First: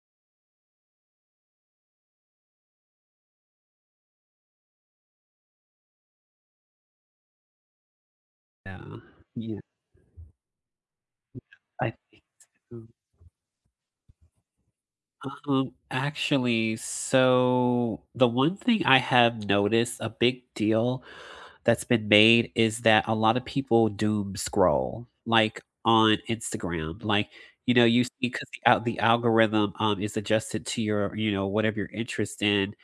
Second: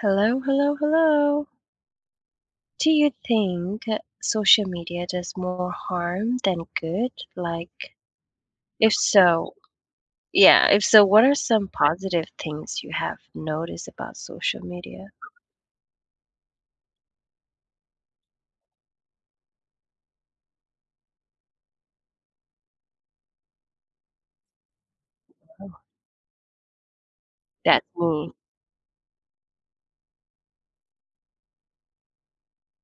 Hello, hello, hello. Do you think social media does more harm than good? Like, Yeah, if so, yeah. yeah, if so, what are some I positive things you have noticed about social media? so the one thing I have noticed, a big deal that's been made is that a lot of people doom scroll, like, Oh, on Instagram, like, you know, that's you see me. 'cause the al the algorithm, is adjusted to your, you know, whatever you're interested in,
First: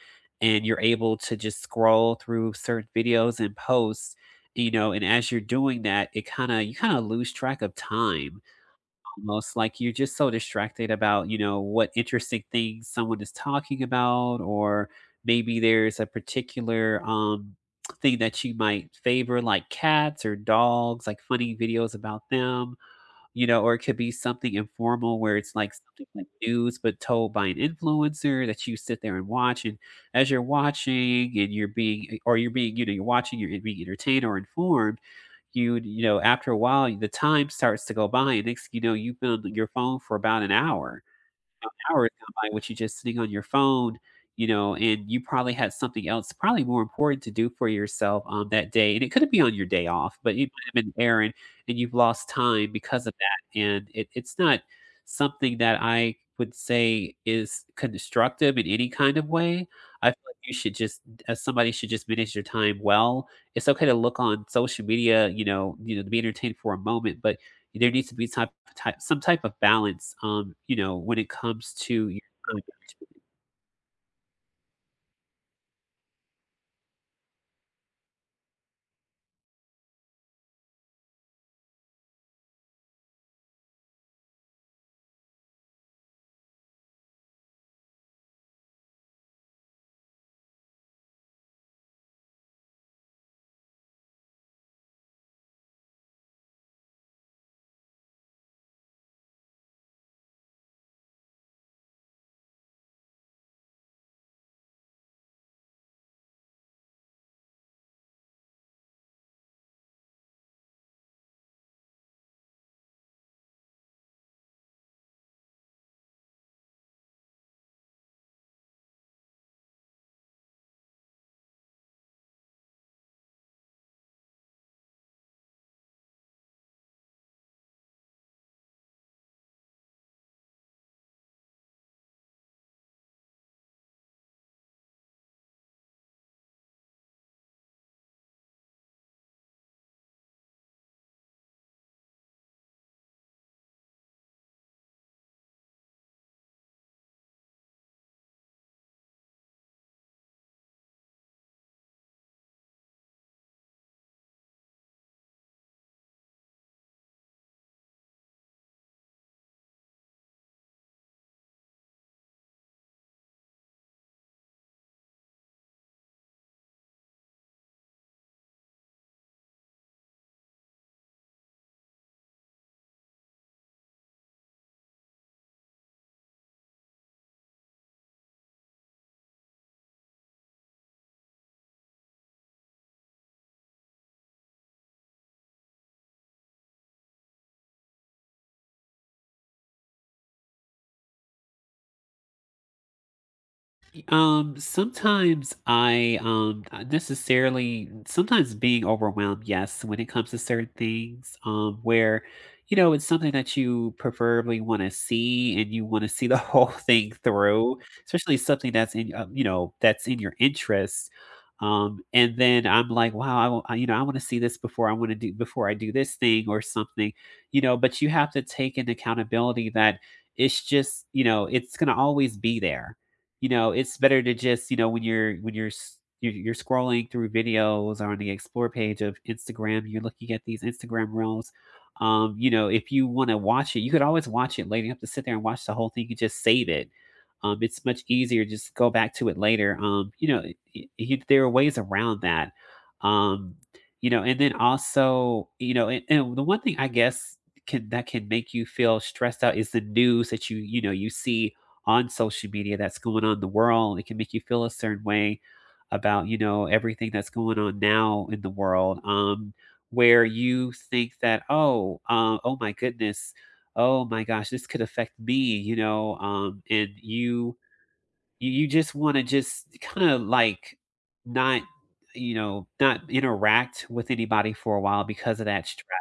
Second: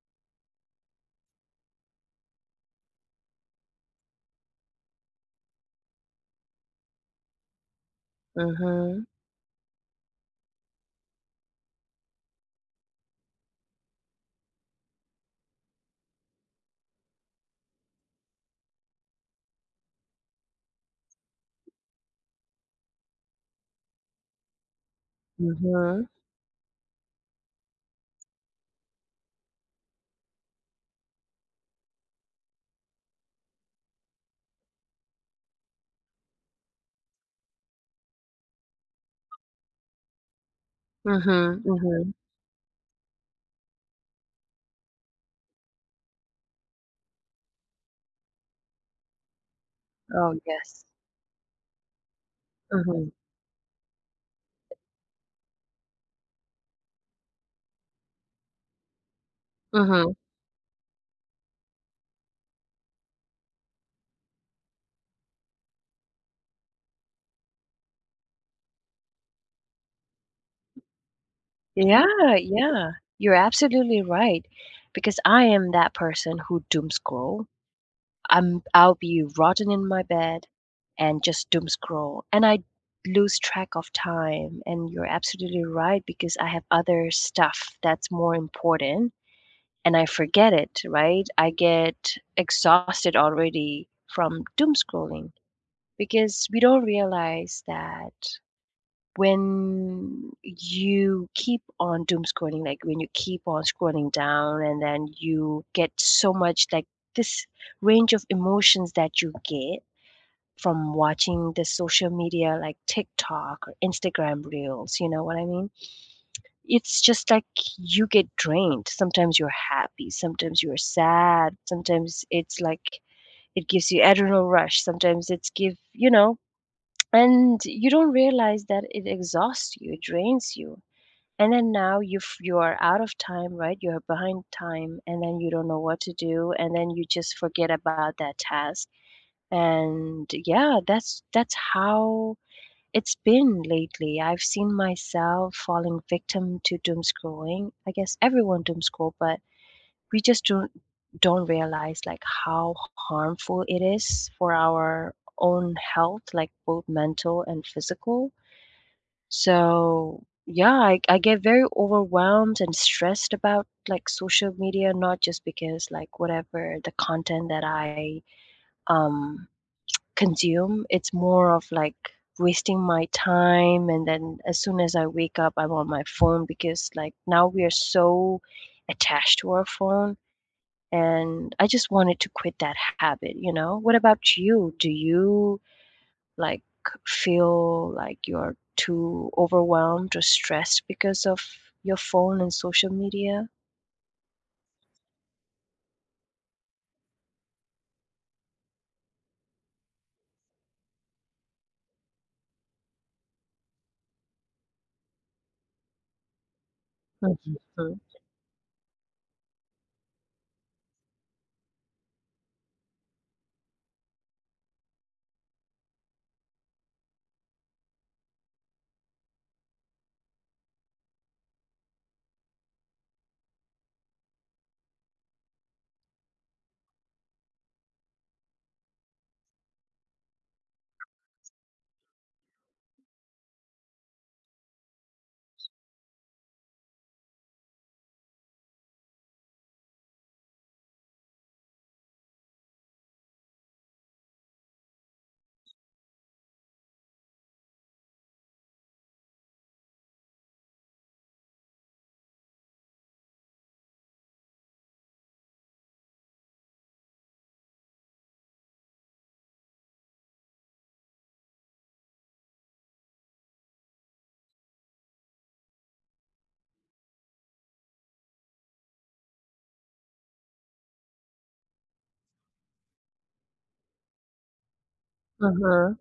and you're able to just scroll through certain videos and posts, you know, and as you're doing that, it kinda you kinda lose track of time. Mhm. Almost like you're just so distracted about, you know, what interesting things someone is talking about, or maybe there's a particular thing that you might favor, like cats or dogs, like funny videos about them, you know, or it could be something informal where it's like Mhm. something like news, but told by an influencer that you sit there and watch. And as you're watching and you're being, or you're being, you know, you're watching, you're being entertained or informed, you know, after a while, the time starts to go by. And next, you know, you've been on your phone for about an hour. Mhm. Hours Mhm. gone by with you just sitting on your phone, you know, and you probably had something else, probably more important to do for yourself on that day. And it could be on your day off, Oh, but it might have yes. been an errand, and you've lost time because Mhm. of that. And it's not something that I would say is constructive in any kind of way. I feel Mhm. like you should just, as somebody should just manage your time well. It's okay to look on social media, you know, to be entertained for a moment, but there needs to be type, type some type of balance, you know, when it comes to your Yeah, time. yeah. You're absolutely right because I am that person who doom scroll. I'll be rotten in my bed and just doom scroll, and I lose track of time, and you're absolutely right because I have other stuff that's more important and I forget it, right? I get exhausted already from doom scrolling because we don't realize that when you keep on doom scrolling, like when you keep on scrolling down and then you get so much like this range of emotions that you get from watching the social media like TikTok or Instagram reels, you know what I mean? It's just like you get drained. Sometimes you're happy, sometimes you're sad, sometimes it's like it gives you adrenal rush, sometimes it's give, you know, and you don't realize that it exhausts you, it drains you and then now you are out of time, right? You're behind time, and then you don't know what to do, and then you just forget about that task. And yeah, that's how it's been lately. I've seen myself falling victim to doom scrolling. I guess everyone doom scroll, but we just don't realize like how harmful it is for our own health, like both mental and physical. So, yeah, I get very overwhelmed and stressed about like social media, not just because like whatever the content that I um consume, it's more of like wasting my time and then as soon as I wake up, I'm on my phone because like now we are so attached to our phone and I just wanted to quit that habit, you know? What about you? Do you like feel like you're too overwhelmed or stressed because of your phone and social media? Sometimes I not necessarily sometimes being overwhelmed, yes, when it comes to certain things, where you know it's something that you preferably want to see and you want to see the whole thing Mhm, through, mhm, especially something that's in you know that's in your interest. And then I'm like, wow, you know, I want to see this before I do this thing or something, you know. But you have to take an accountability that it's just, you know, it's gonna always be there, you know. It's better to just, you know, when you're s you're scrolling through videos on the explore page of Instagram, you're looking at these Instagram reels, you know, if you wanna watch it, you could always watch it later, you don't have to sit there and watch the whole thing, you could just save it. It's much easier, just go back to it later, you know, y you there are ways around that. Um, you know, and then also, you know, and the one thing I guess can that can make you feel stressed out is the news that you know, you see on social media that's going on in the world. It can make you feel a certain way about, you know, everything that's going on now in the world. Where you think that, oh, oh my goodness, oh my gosh, this could affect me, you know, and you just want to just kind of like not, you know, not interact with anybody for a while because of that, mhm,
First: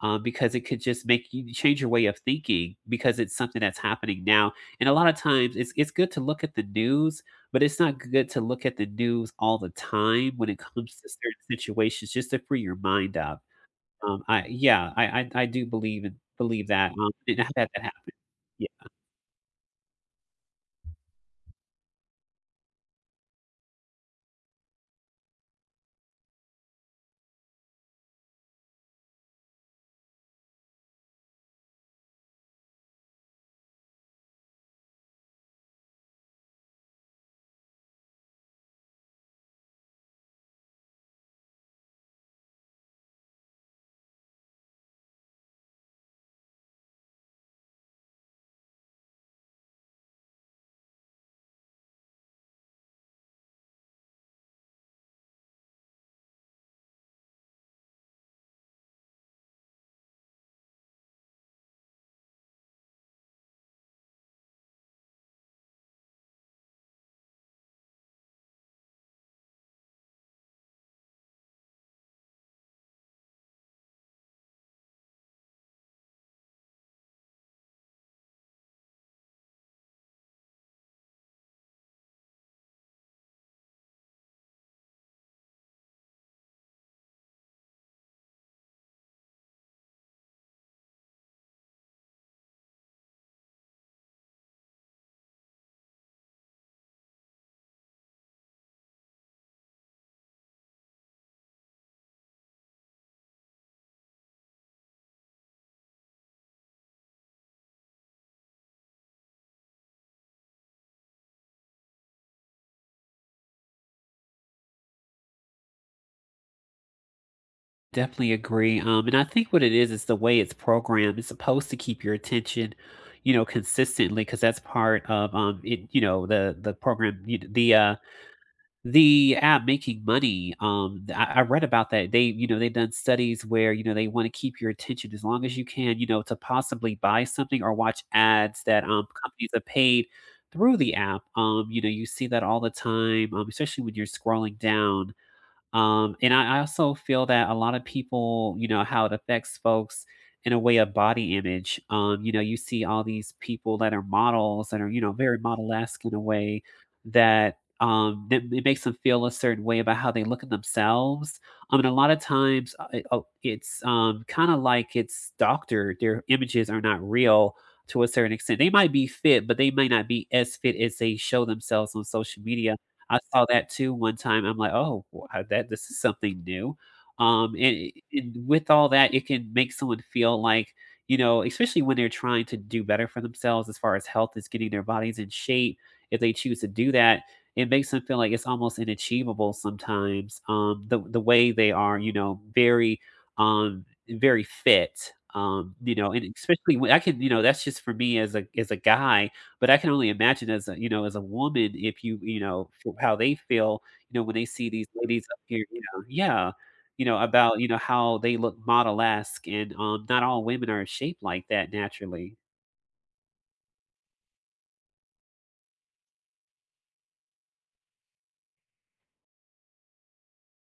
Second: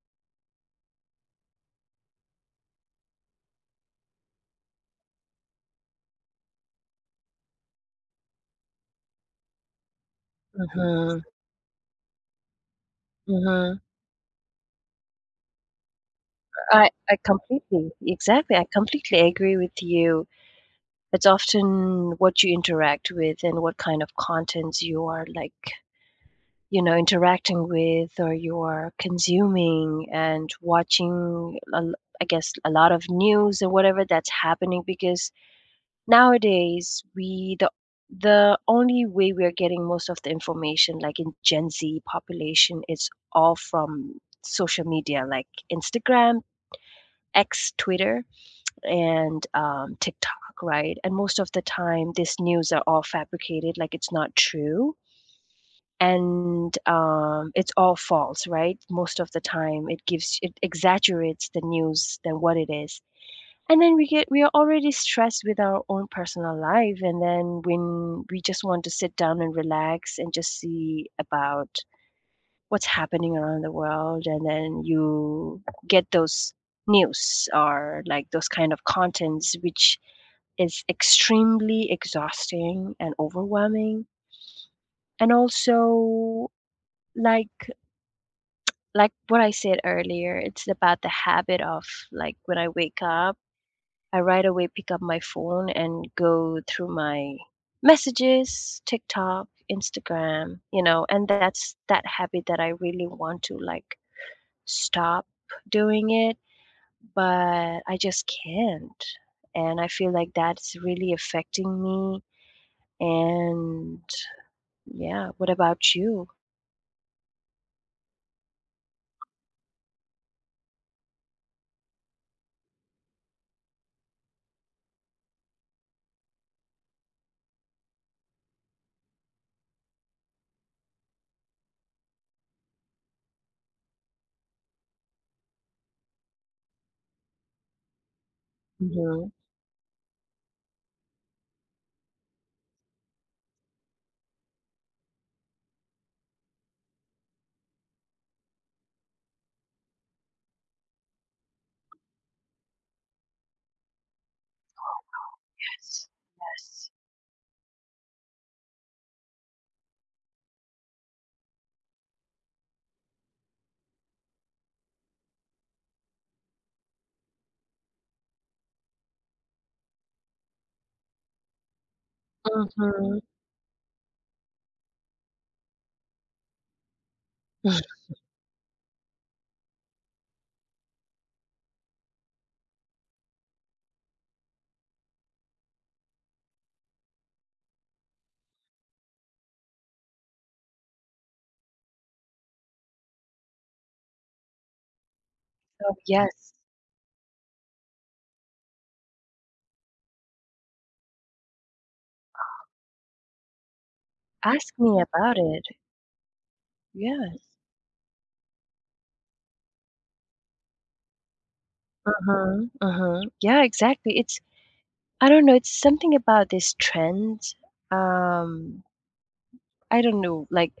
because it could just make you change your way of thinking because it's something that's happening now. And a lot of times, it's good to look at the news, but it's not good to look at the news all the time when it comes to certain situations, just to free your mind up. mhm. I Yeah, I do believe that, I and I've had that completely happen. exactly, I Yeah, completely agree with you. It's often what you interact with and what kind of contents you are like, you know, interacting with or you are consuming and watching, I guess, a lot of news and whatever that's happening because nowadays, we the only way we are getting most of the information, like in Gen Z population, is all from social media, like Instagram, X, Twitter, and TikTok, right? And most of the time, these news are all fabricated, like it's not true, and it's all false, right? Most of the time, it exaggerates the news than what it is and then we are already stressed with our own personal life, and then when we just want to sit down and relax and just see about what's happening around the world, and then you get those news or like those kind of contents, which is extremely exhausting and overwhelming. And also like like what I said earlier, it's about the habit of like when I wake up I right away pick up my phone and go through my messages, TikTok, Instagram, you know, and that's that habit that I really want to like stop doing it, but I just can't. And I feel like that's really affecting me. And yeah, what about you? definitely agree. And I think what it is the way it's programmed. It's supposed to keep your attention, you know, consistently because that's part of it. You know, the program, the app making money, th I read about that. They, you know, they've done studies where, you know, they wanna keep your attention as long as you can, you know, to possibly buy something or watch ads that, Hmm. companies have paid through the app. You know, you see that all the time, especially when you're scrolling down, and I also feel that a lot of people, you know, how it affects folks in a way of body image. You know, you see all these people that are models that are, you know, very model-esque Yes. in a way Yes. that that it makes them feel a certain way about how they look at themselves. I mean, a lot of times it, oh, it's kind of like it's doctored. Their images are not real to a certain extent. They might be fit, but they may not be as fit as they show themselves on social media. Hmm. I saw that too one time. I'm like, "Oh, wow, that this is something new." And with all that, it can make someone feel like, you know, especially when they're trying to do better for themselves as far as health is getting their bodies in shape, if they choose to do that, it makes them feel like it's almost inachievable sometimes, the way they are, you know, very, um, very fit, Oh, you know, and yes. especially when I can, you know, that's just for me as a guy, but I can only imagine as a, you know, as a woman, if you, you know, f how they feel, you know, when they see Ask these me ladies about up it. here, you know. Yeah, you know, Yes. about, you know, how they look model-esque, and, not all women are shaped like that naturally. Uh-huh, uh-huh. Yeah, exactly. It's I don't know, it's something about this trend. Um, I don't know, like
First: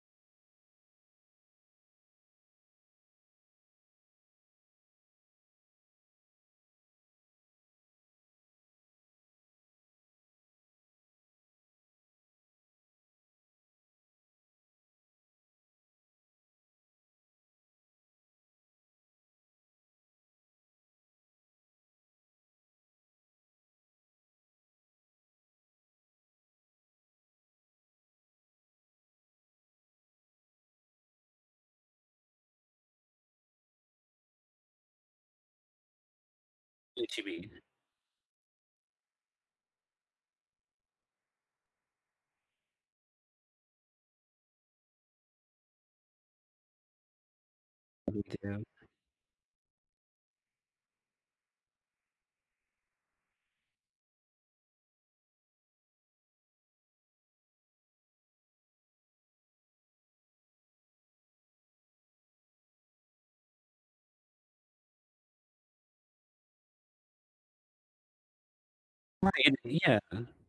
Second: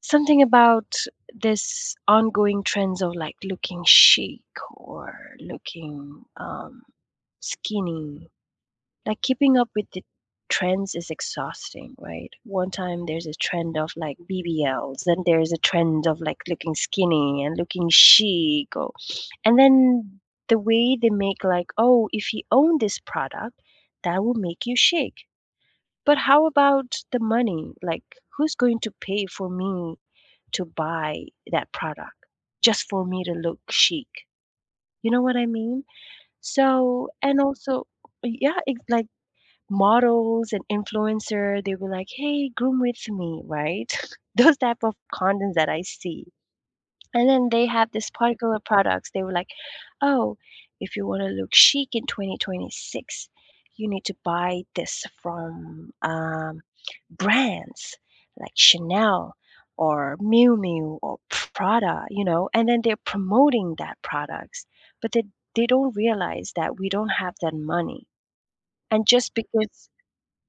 something about this ongoing trends of like looking chic or looking skinny. Like keeping up with the trends is exhausting, right? One time there's a trend of like BBLs, then there's a trend of like looking skinny and looking chic or and then the way they make like, "Oh, if you own this product, that will make you shake." But how about the money? Like, who's going to pay for me to buy that product just for me to look chic? You know what I mean? So What you and also yeah, it's like models and influencer, they were like, "Hey, groom with me," right? Those type of contents that I see. And then they have this particular mean? products. They were like, "Oh, if you wanna look chic in 2026, you need to buy this from, brands like Chanel or Miu Miu or Prada," you know? And then they're promoting that products, but they don't realize that we don't have that money. And Right, just and because yeah,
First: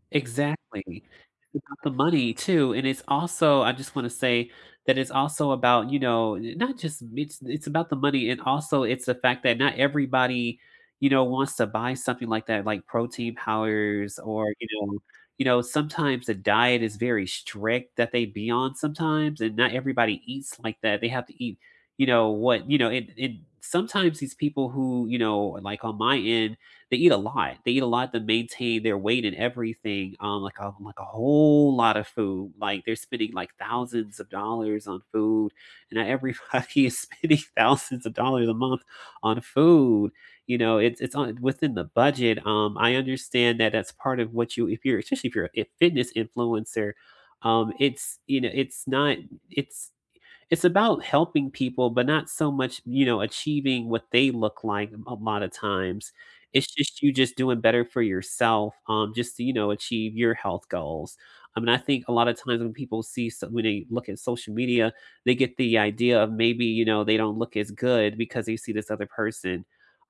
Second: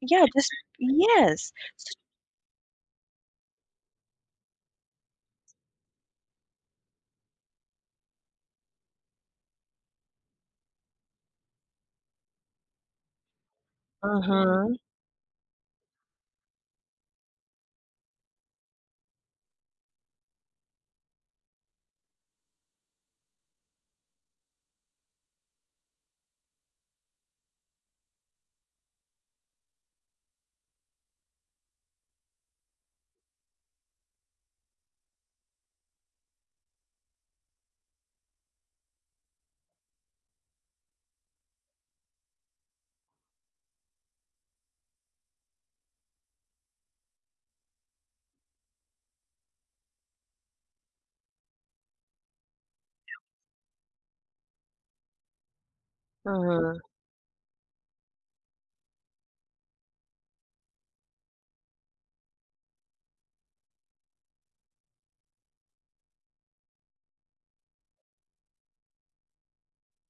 yeah, just exactly. yes. It's about the S money too, and it's also I just wanna say that it's also about, you know, n not just it's about the money, and also it's the fact that not everybody, you know, wants to buy something like that, like protein powders, or, you Mhm. know, you know, sometimes the diet is very strict that they be on sometimes, and not everybody eats like that. They have to eat, you know, what you know, and sometimes these people who, you know, like on my end they eat a lot. They eat a lot to maintain their weight and everything, like a whole lot of food. Like they're spending like thousands of dollars on food, and not everybody is spending thousands of dollars a month on food. You know, it's on within the budget. I understand that that's part of what you if you're, especially if you're a fitness influencer, it's you know it's not it's it's about helping people, but not so much, you know, achieving what they look like a lot of times. It's Mhm. just you just doing better for yourself, just to, you know, achieve your health goals. I mean, I think a lot of times when people see so when they look at social media, they get the idea of maybe, you know, they don't look as good because they see this other person.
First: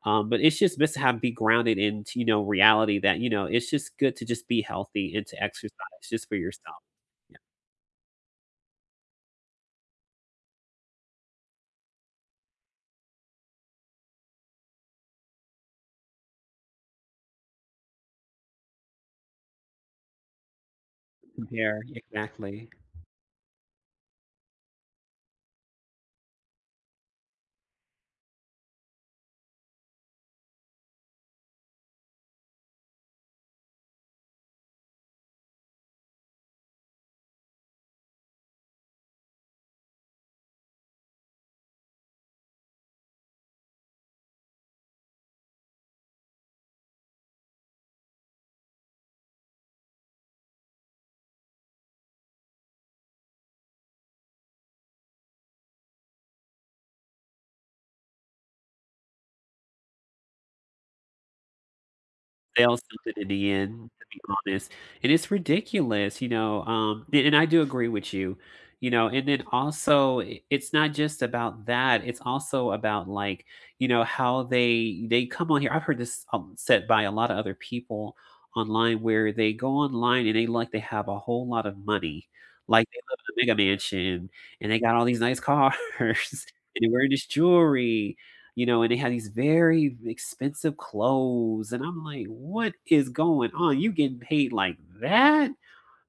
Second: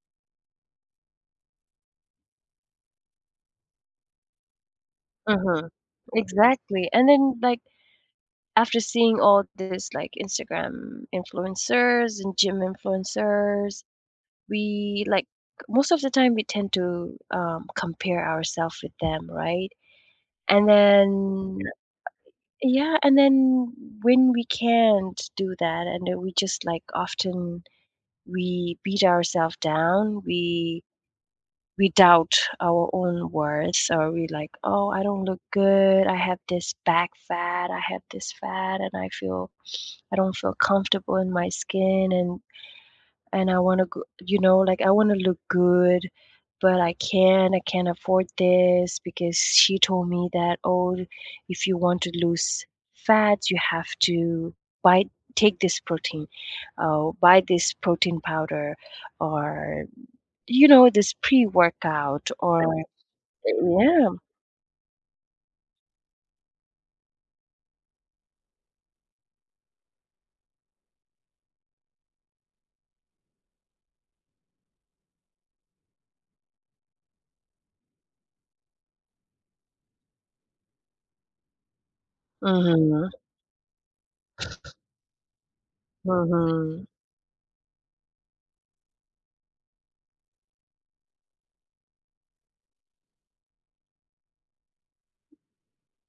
But it's just best to have be grounded in, you know, reality that, you know, it's just good to just be healthy and to Mhm. exercise just for yourself. Exactly. And Yeah. then, like, after seeing all this like Instagram influencers and gym influencers, we like most of the time we tend to compare ourselves with them, right? And then Compare, exactly. yeah, yeah, and then when we can't do that, and then we just like often we beat ourselves down, we doubt our own worth, or we like, oh, I don't look good. I have this back fat. I have this fat, and I don't feel comfortable in my skin and I want to go, you know, like I want to look good, but I can't. I can't afford this because she told me that oh, if you want to lose fats, you have to buy take this protein, buy this protein powder, or you know this pre workout, They or all sunk in the end, to yeah, be honest, and it's ridiculous, you know, a and I do agree with you, you know, and then also I it's not just about that, it's also about, like, you know, how they come on here. I've heard this, said by a lot of other people online where they go online and they like they have a whole lot of money, like, they mm-hmm, live in a mega mansion, and they got all these nice cars, mm-hmm. and they're wearing this jewelry, you know, and they had these very expensive clothes. And I'm like, what is going on? You getting paid like that?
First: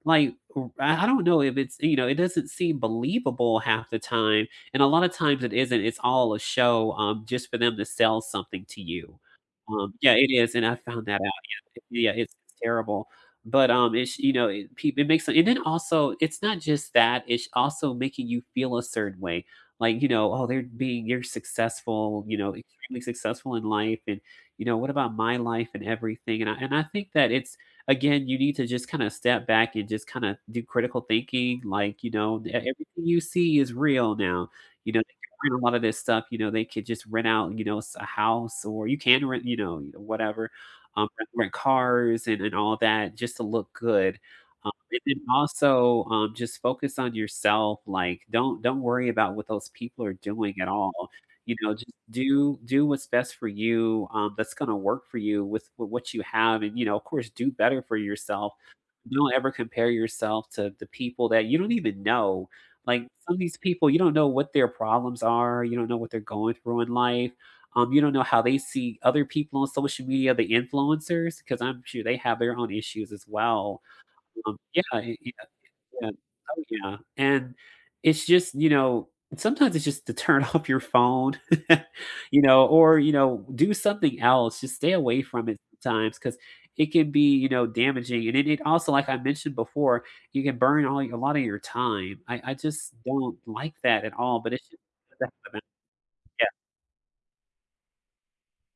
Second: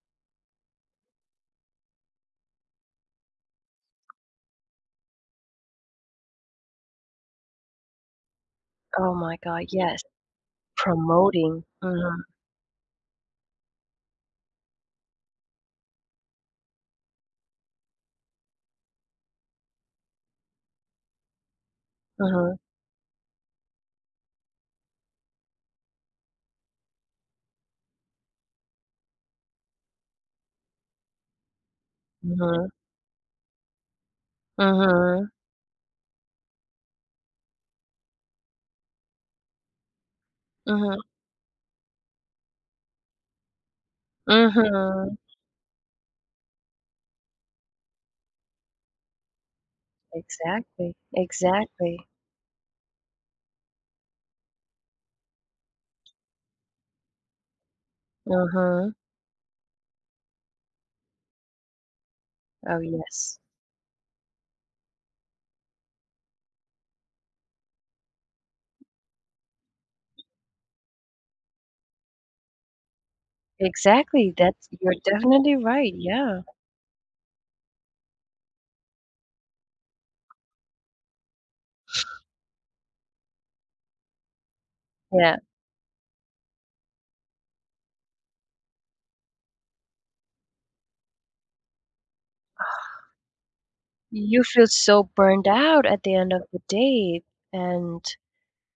Like, I don't know if it's, you know, it doesn't seem believable half the time, and a lot of times it isn't. It's all a show, just for them to sell something to Oh you. my God, yes, Yeah, it is, and I found that out. promoting. Yeah, Mm-hmm, yeah, it's terrible. But, it's you know, it peop it makes and then also, it's not just that, it's also making you feel a certain way. Like, you know, "Oh, they're being you're successful, you mm-hmm, know, extremely successful in life, and, you know, what about my life and everything?" And I think that it's again, you need to just kinda step back and just kinda do critical thinking, like, you know, e mm-hmm, everything you see is real now, you know, they mm-hmm. can rent a lot of this stuff, you know, they could just rent out, you know, s a house, or you can rent, you know, whatever, Mhm, rent cars and all that just to look good, and mhm. then also, just focus on yourself, like, don't worry about what those people are doing at all. Exactly, You know, just exactly. do what's best for you, that's gonna work for you with what you have and, you know, of course, do better for yourself. Mhm. Don't ever compare yourself to the people that you don't even know. Oh, Like, some yes. of these people, you don't know what their problems are, you don't know what they're going through in life, you don't know how they see other people on social media, the influencers, because 'cause I'm sure they have their own issues as well. Exactly, that's Yeah, you're I Yeah. definitely right, Yeah. yeah. Oh, yeah, and it's just, you know, sometimes it's just to turn off your phone, you know, or, you know, do something else. Just stay away Yeah. from it sometimes because it can be, you know, damaging, and it also, like I mentioned before, you can burn all a lot of your time. I just don't like that at all, You but feel it's just so burned out at the end of the day, and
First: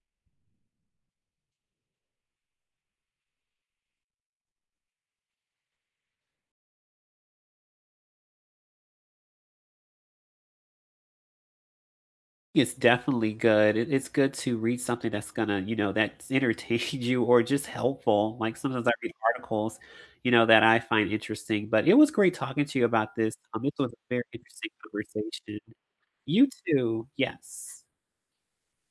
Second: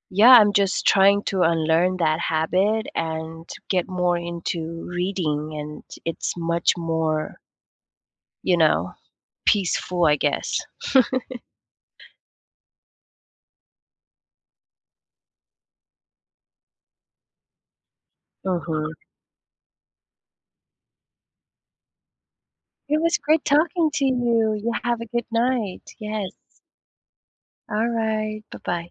yeah, I'm just trying to unlearn that habit and get more into reading, and it's much more, you know, peaceful, I guess. It's definitely good. It's good to read something that's gonna, you know, that's entertained you or just helpful. Like, sometimes I Mhm. read articles, you know, that I find interesting, but it was great talking to you It about was this. great This talking was a to very you. interesting You have a good conversation. night. Yes. You too. Yes. Alright, bye-bye.